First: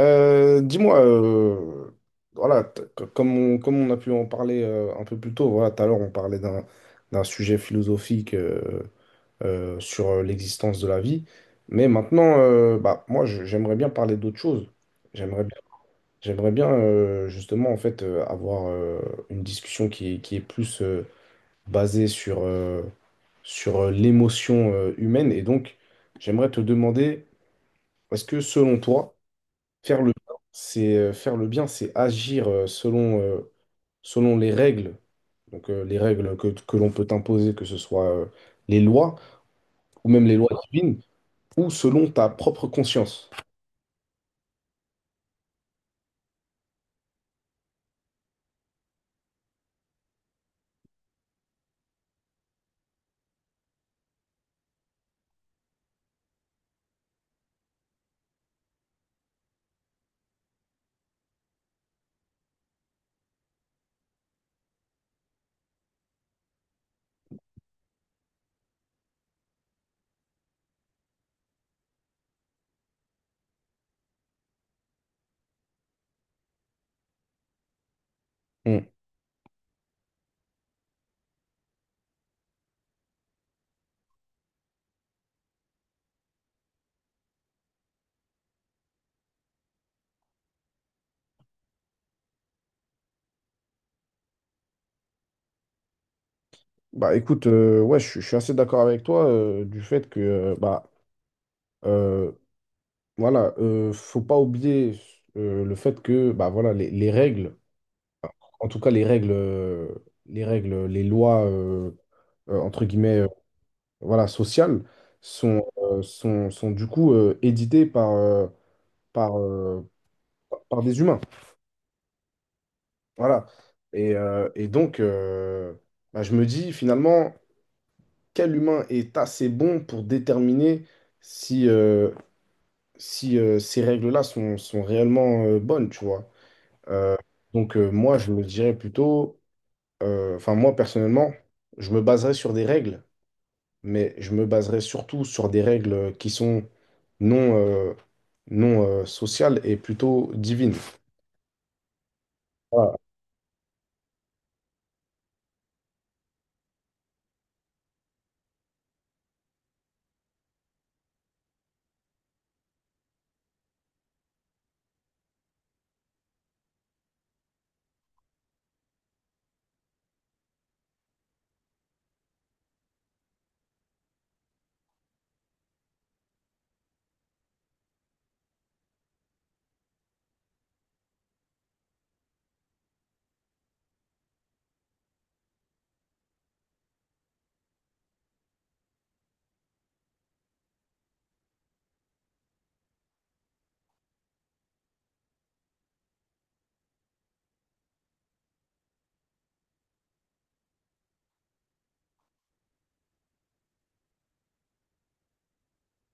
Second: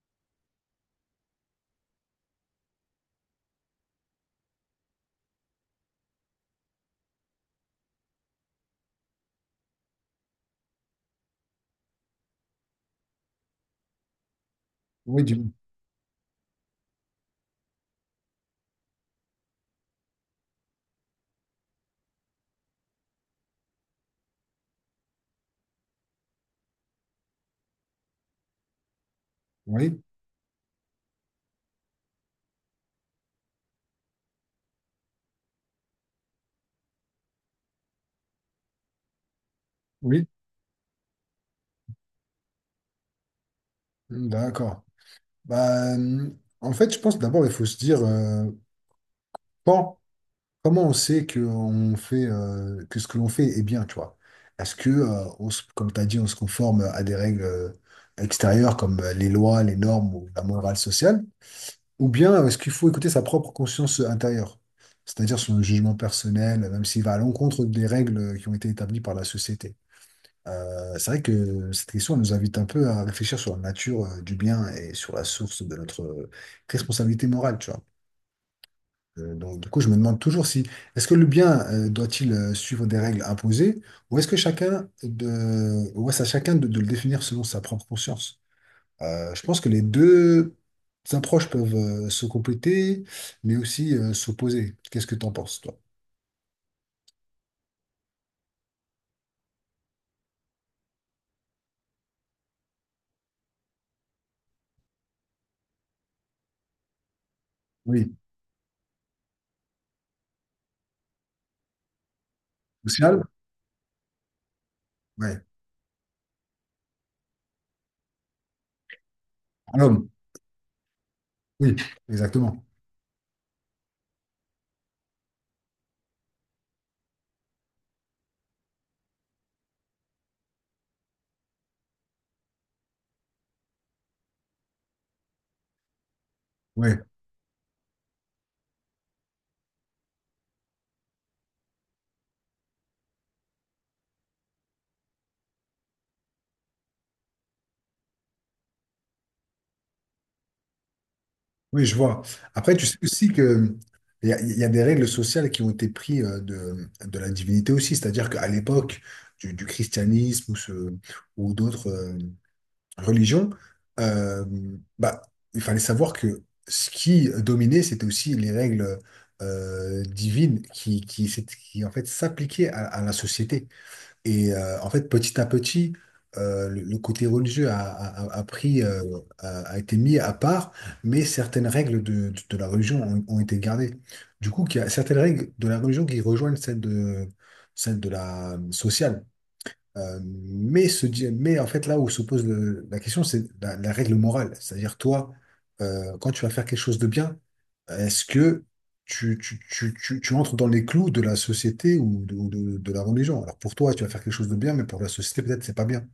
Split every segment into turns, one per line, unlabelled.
Dis-moi, voilà, comme on, comme on a pu en parler un peu plus tôt, voilà, tout à l'heure on parlait d'un sujet philosophique sur l'existence de la vie, mais maintenant, bah, moi j'aimerais bien parler d'autre chose.
Oui,
J'aimerais
du...
bien, j'aimerais bien justement en fait avoir une discussion qui est plus basée sur, sur l'émotion humaine, et donc j'aimerais te demander, est-ce que selon toi
oui,
faire le bien, c'est faire le bien, c'est agir selon, selon les règles, donc les règles que l'on peut t'imposer, que ce soit les lois ou même
oui,
les lois divines, ou selon ta propre conscience.
mmh, d'accord. Bah, euh, En fait, je pense d'abord, il faut se dire quand- comment on sait que, on fait, que ce que l'on fait est bien, tu vois. Est-ce que, on se- comme tu as dit, on se conforme à des règles extérieures comme les lois, les normes ou la morale sociale, ou bien est-ce qu'il faut écouter sa propre conscience intérieure, c'est-à-dire son jugement personnel, même s'il va à l'encontre des règles qui ont été établies par la société. C'est vrai que cette question elle nous invite un peu à réfléchir sur la nature du bien et sur la source de notre responsabilité morale, tu vois.
Hmm.
Du coup, je me demande toujours si, est-ce que le bien doit-il suivre des règles imposées ou est-ce que chacun de, ou est-ce à chacun de le définir selon sa propre conscience? Je pense que les deux approches peuvent se compléter, mais aussi s'opposer. Qu'est-ce que tu en penses, toi?
Bah écoute, ouais, je suis assez d'accord avec toi du fait que bah euh, voilà, faut pas oublier le fait que bah voilà les règles,
Oui.
en tout cas les règles, les règles, les lois entre
Social?
guillemets voilà, sociales
Ouais.
sont, sont du coup éditées par, par,
À
euh,
l'homme.
par des humains.
Oui, exactement.
Voilà. Et donc, bah, je me dis finalement, quel humain est assez bon pour déterminer si, ces règles-là sont, sont réellement bonnes, tu vois.
Oui.
Donc, moi, je me dirais plutôt, enfin, moi, personnellement, je me baserais sur des règles mais je me baserai surtout sur des règles qui sont non, non sociales et plutôt divines.
Oui, je vois. Après, tu sais
Voilà.
aussi que il y a des règles sociales qui ont été prises de la divinité aussi, c'est-à-dire qu'à l'époque du christianisme ou d'autres religion, euh, bah, il fallait savoir que ce qui dominait, c'était aussi les règles divines qui, qui, en fait s'appliquaient à la société. Et en fait, petit à petit, le côté religieux a pris, a été mis à part, mais certaines règles de la religion ont, ont été gardées. Du coup, il y a certaines règles de la religion qui rejoignent celles de la sociale. Mais en fait, là où se pose la question, c'est la, la règle morale. C'est-à-dire, toi, quand tu vas faire quelque chose de bien, est-ce que tu entres dans les clous de la société ou de la religion? Alors pour toi, tu vas faire quelque chose de bien, mais pour la société, peut-être, c'est pas bien.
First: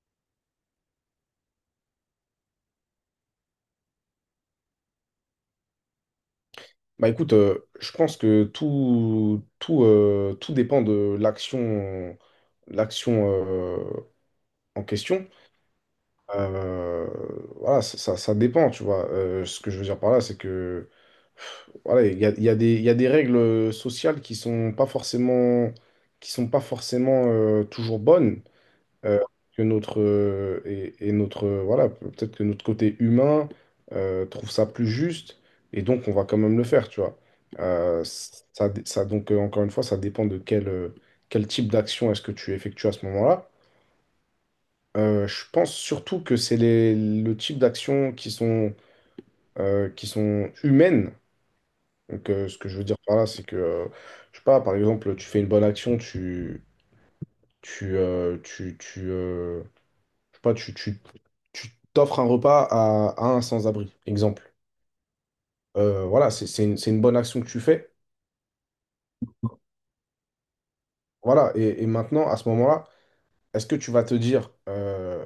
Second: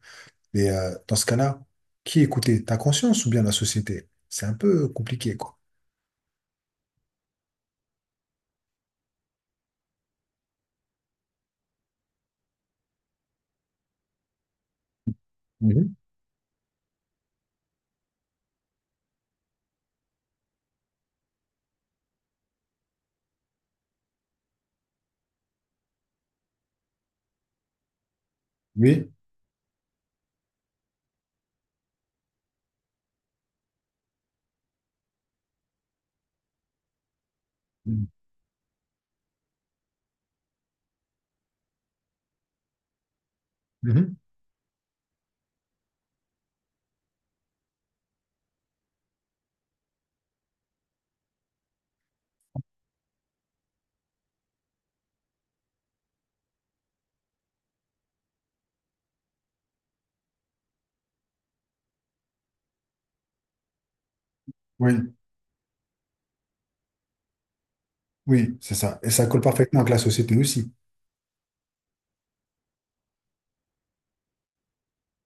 Mais dans ce cas-là, qui écouter? Ta conscience ou bien la société? C'est un peu compliqué, quoi.
Bah écoute, je pense que tout dépend de l'action, l'action en question.
Mhm.
Euh, voilà, ça dépend, tu vois. Ce que je veux dire par là, c'est que voilà, il y a il y a des règles sociales qui sont pas forcément, qui sont pas forcément toujours bonnes.
Oui.
Euh, que notre et Notre voilà peut-être que notre côté humain trouve ça plus juste et donc on va quand même le faire tu vois.
Mhm.
Ça, dé- ça donc Encore une fois ça dépend de quel quel type d'action est-ce que tu effectues à ce moment-là.
Mhm.
Je pense surtout que c'est les le type d'actions qui sont humaines donc ce que je veux dire par là c'est que je sais pas par exemple tu fais une bonne action tu euh, tu tu, euh, je sais pas, tu t'offres un repas à un sans-abri, exemple.
Oui,
Voilà, c'est une bonne action que tu fais.
oui, c'est ça. Et ça colle parfaitement avec la société aussi.
Voilà, et maintenant, à ce moment-là, est-ce que tu vas te dire,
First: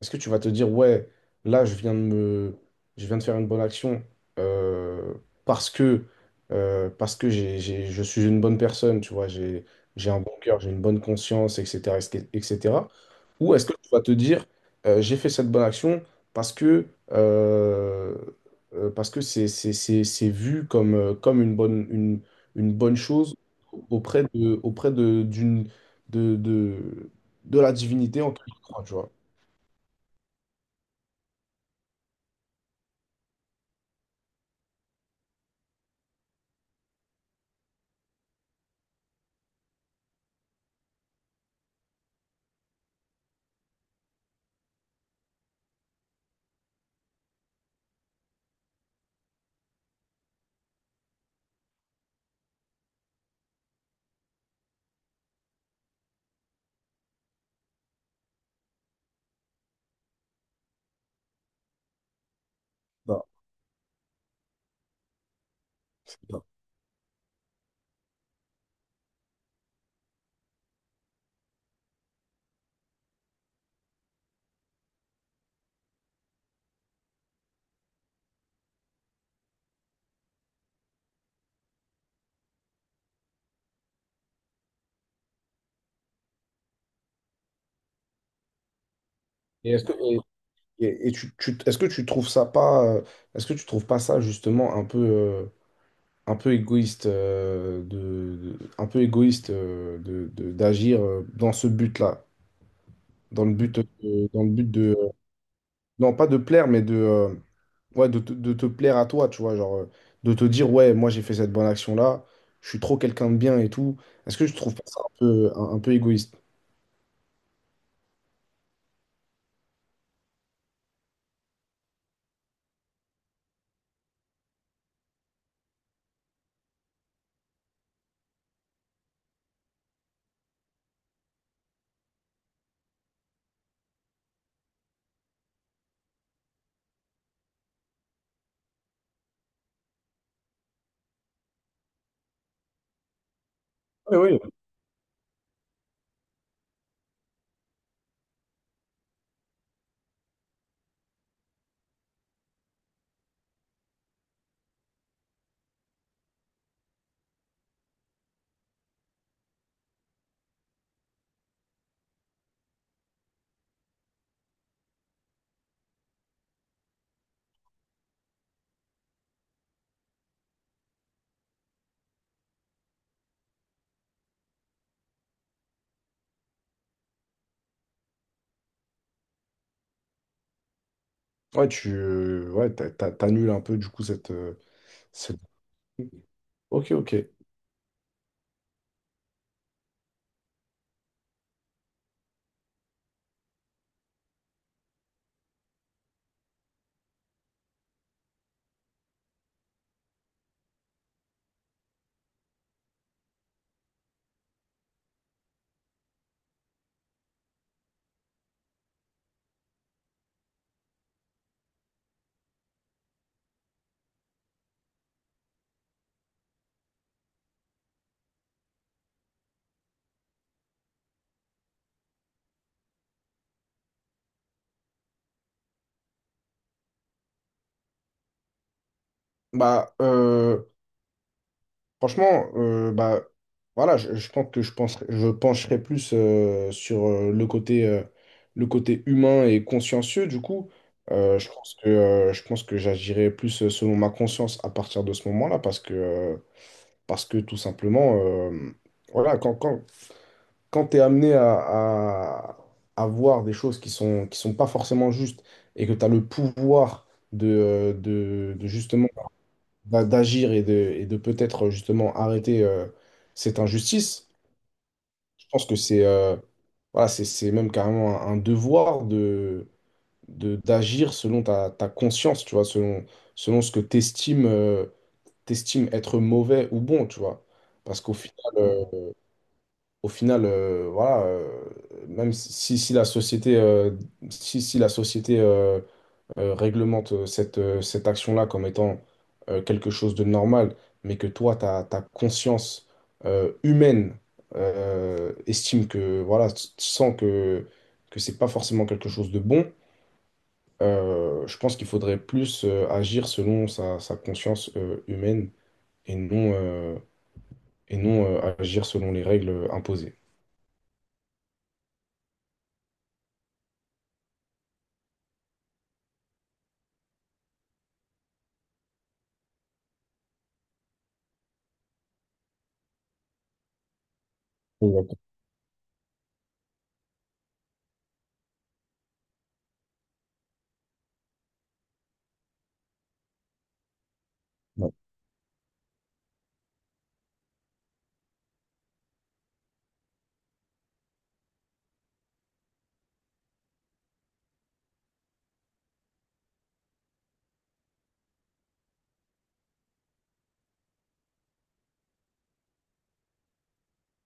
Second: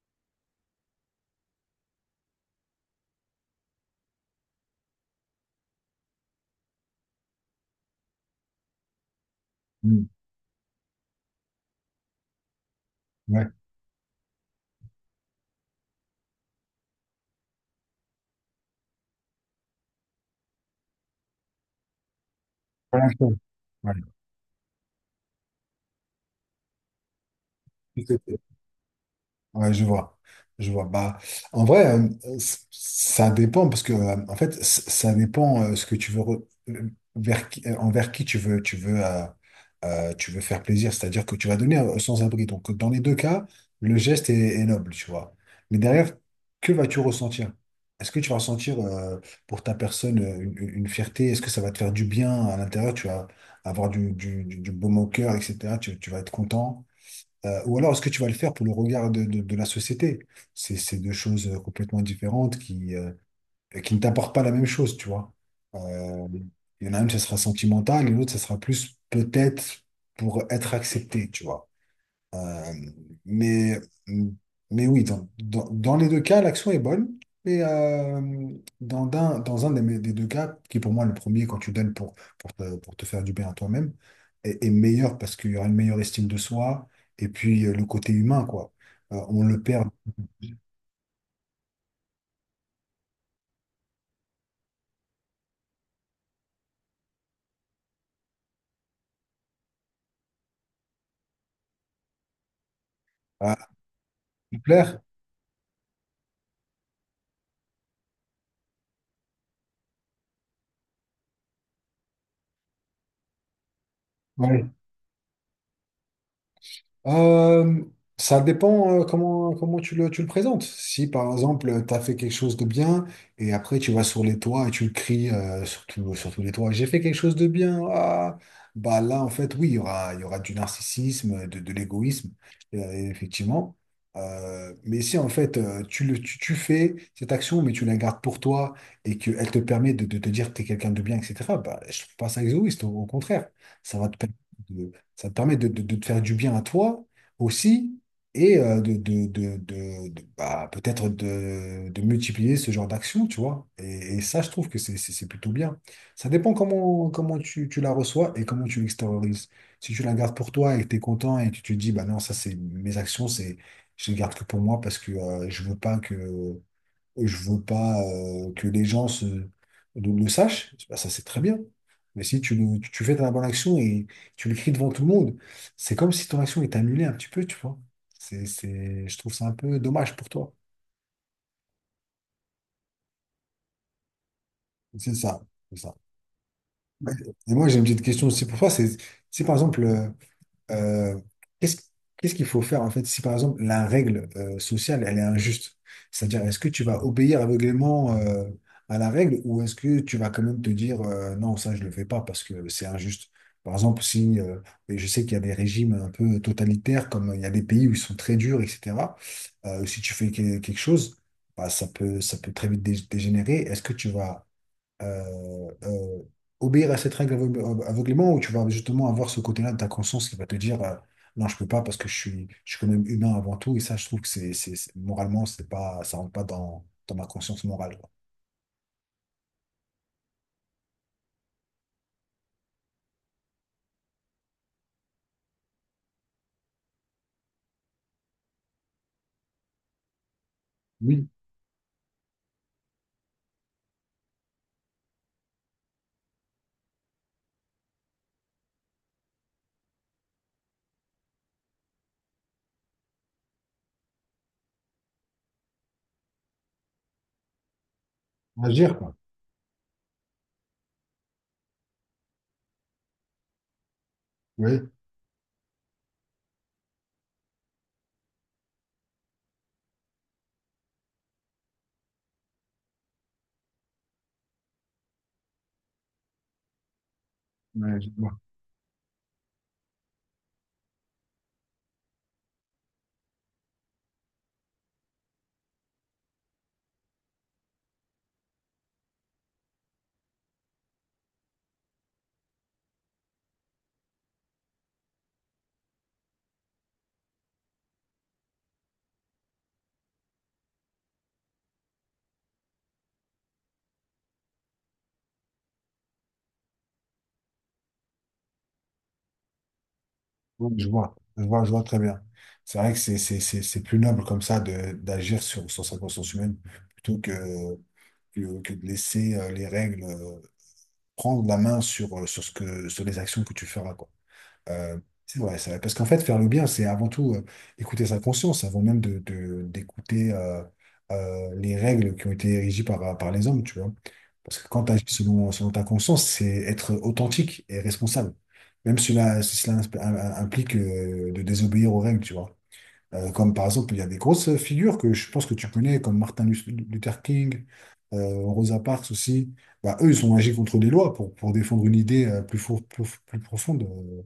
est-ce que tu vas te dire, ouais, là, je viens de faire une bonne action euh, parce que, parce que je suis une bonne personne, tu vois,
Mhm.
j'ai un bon cœur, j'ai une bonne conscience, etc., etc.
Ouais.
Ou est-ce que tu vas te dire, j'ai fait cette bonne action parce que, euh, parce que c'est vu comme, comme une une bonne
Voilà.
chose auprès de, de, de, de la divinité en
Ouais.
qui tu crois, tu vois.
Ouais, je vois. Je vois. En vrai, ça dépend parce que, en fait, ça dépend ce que tu veux, vers qui, envers qui tu veux faire plaisir. C'est-à-dire que tu vas donner sans abri. Donc, dans les deux cas, le geste est, est noble, tu vois. Mais derrière, que vas-tu ressentir? Est-ce que tu vas ressentir pour ta personne une, une fierté? Est-ce que ça va te faire du bien à l'intérieur? Tu vas avoir du baume au cœur, etc. Tu vas être content. Ou alors, est-ce que tu vas le faire pour le regard de la société? C'est deux choses complètement différentes qui ne t'apportent pas la même chose, tu vois. Euh,
Non.
il y en a une, ça sera sentimental, et l'autre, ça sera plus peut-être pour être accepté, tu vois. Euh, mais, mais oui, dans les deux cas, l'action est bonne. Mais dans un, des deux cas, qui est pour moi le premier, quand tu donnes pour, pour te faire du bien à toi-même, est, est meilleur parce qu'il y aura une meilleure estime de soi et puis le côté humain, quoi. On le
Et
perd
est-ce que tu trouves ça pas, est-ce que tu trouves pas ça justement un peu égoïste, un peu égoïste d'agir dans ce but-là,
à
dans le but de,
plaire.
non pas de plaire, mais de, ouais, de te plaire à toi, tu vois, genre de te dire ouais, moi j'ai fait cette bonne action-là, je suis trop quelqu'un de bien et tout. Est-ce que tu trouves pas ça un peu, un peu égoïste?
Euh, Ça dépend comment, comment tu le présentes. Si par exemple, tu as fait quelque chose de bien et après tu vas sur les toits et tu le cries sur sur tous les toits, j'ai fait quelque chose de bien. Bah là, en fait, oui, il y aura du narcissisme, de l'égoïsme, euh, effectivement. Mais si en fait, tu fais cette action, mais tu la gardes pour toi et qu'elle te permet de te dire que tu es quelqu'un de bien, etc., bah, je trouve pas ça égoïste, au contraire. Ça va te
Oui,
permettre.
oui.
de, Ça te permet de, de te faire du bien à toi aussi et de- bah, peut-être de multiplier ce genre d'action, tu vois. Et ça, je trouve que c'est plutôt bien. Ça dépend comment, comment tu la reçois et comment tu l'extériorises. Si tu la gardes pour toi et que tu es content et que tu te dis, bah non, ça, c'est mes actions, c'est, je les garde que pour moi parce que je veux pas que et je veux pas que les gens se, le sachent, bah, ça c'est très bien. Mais si tu fais ta bonne action et tu l'écris devant tout le monde, c'est comme si ton action est annulée un petit peu, tu vois. Je trouve ça un peu dommage pour toi.
Ouais, ouais, t'annules un peu du coup cette,
C'est
cette...
ça, c'est ça.
Ok, ok.
Ouais. Et moi, j'ai une petite question aussi pour toi. C'est par exemple, euh, qu'est-ce qu'est-ce qu'il faut faire en fait si par exemple la règle sociale elle est injuste? C'est-à-dire est-ce que tu vas obéir aveuglément à la règle ou est-ce que tu vas quand même te dire non ça je le fais pas parce que c'est injuste? Par exemple si et je sais qu'il y a des régimes un peu totalitaires comme il y a des pays où ils sont très durs etc. Si tu fais quelque chose bah, ça peut très vite dégénérer. Est-ce que tu vas euh, euh, obéir à cette règle aveuglément où tu vas justement avoir ce côté-là de ta conscience qui va te dire non, je peux pas parce que je suis quand même humain avant tout. Et ça, je trouve que moralement, c'est pas, ça rentre pas dans ma conscience morale. Quoi.
Bah, franchement, bah, voilà, je pense que je pencherai plus sur le côté humain et consciencieux, du coup.
Oui,
Je pense que j'agirai plus selon ma conscience à partir de ce moment-là, parce que tout simplement, voilà, quand tu es amené à voir des choses qui sont pas forcément justes et que tu as le pouvoir de,
agir,
de
quoi.
d'agir et de peut-être justement arrêter cette injustice.
Oui,
Je pense que c'est voilà, c'est même carrément un devoir d'agir selon ta, ta conscience, tu vois, selon, selon ce que tu estimes, être mauvais ou bon, tu vois.
ouais,
Parce
je
qu'au
vois.
final, au final voilà, même si, si la société, si la société réglemente cette, cette action-là comme étant quelque chose de normal, mais que toi, ta, ta conscience humaine estime que, voilà, tu sens que c'est pas forcément quelque chose de bon, je pense qu'il faudrait plus agir selon sa, sa conscience humaine et non, euh, et non agir selon les règles imposées.
Oui, je vois. Je vois, je vois très bien. C'est vrai que c'est plus noble comme ça de d'agir sur, sur sa conscience humaine plutôt que, que de laisser les règles prendre la main sur, sur les actions que tu feras, quoi. Euh,
Exactement.
c'est vrai, c'est vrai. Parce qu'en fait, faire le bien, c'est avant tout écouter sa conscience, avant même de, d'écouter les règles qui ont été régies par, par les hommes, tu vois. Parce que quand tu
Ouais,
agis selon, selon ta conscience, c'est être authentique et responsable. Même si cela, si cela implique de désobéir aux règles, tu vois. Comme par exemple, il y a des grosses figures que je pense que tu connais, comme Martin Luther King, Rosa Parks aussi. Bah, eux, ils ont agi contre des lois pour défendre une idée plus profonde euh,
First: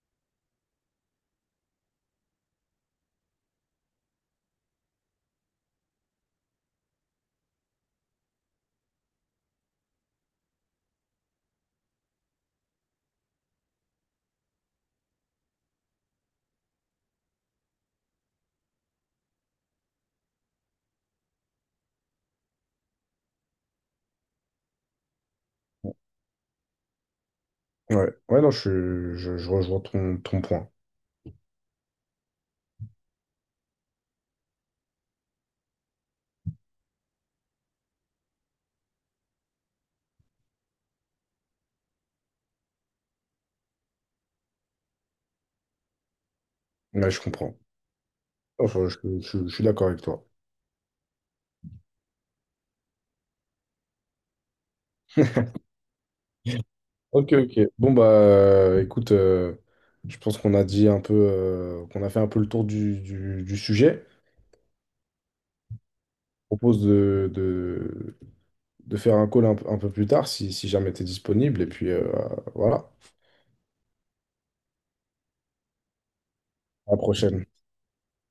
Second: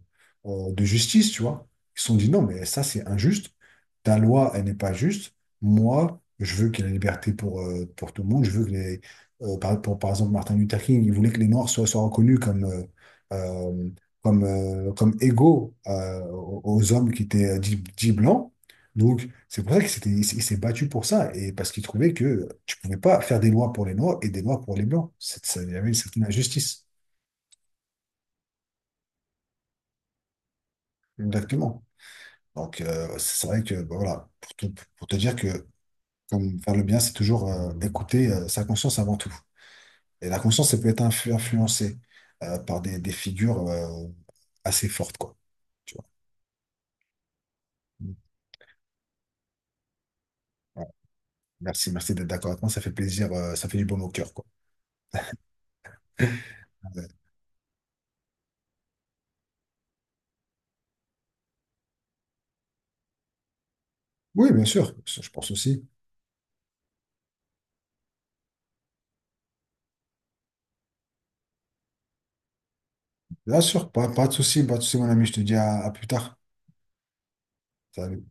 euh, de justice, tu vois. Ils se sont dit non, mais ça, c'est injuste. Ta loi, elle n'est pas juste. Moi, je veux qu'il y ait la liberté pour tout le monde. Je veux que les. Par exemple, Martin Luther King, il voulait que les Noirs soient, soient reconnus comme. Euh, comme, comme égaux aux aux hommes qui étaient dits dits blancs. Donc, c'est pour ça il s'est battu pour ça, et parce qu'il trouvait que tu pouvais pas faire des lois pour les Noirs et des lois pour les Blancs. Il y avait une certaine injustice.
ouais, ouais, non, je rejoins ton, ton point.
Exactement. Donc, c'est vrai que, bah, voilà, pour te dire que comme faire le bien, c'est toujours écouter sa conscience avant tout. Et la conscience, elle peut être influencée par des figures assez fortes, quoi. Tu vois.
Ouais, je comprends.
Mm.
Enfin, je suis d'accord avec toi.
Voilà. Merci, merci d'être d'accord avec moi. Ça fait plaisir, ça fait du baume au cœur, quoi. Ouais.
Ok, ok. Bon, bah, écoute, je pense qu'on a dit un peu, qu'on a fait un peu le tour du, du sujet.
Oui, bien sûr, je pense aussi.
Je propose de faire un call un peu plus tard si, si jamais tu es disponible. Et puis, voilà,
Bien sûr, pas, pas de souci, pas de souci, mon ami, je te dis à plus tard.
à la prochaine.
Salut.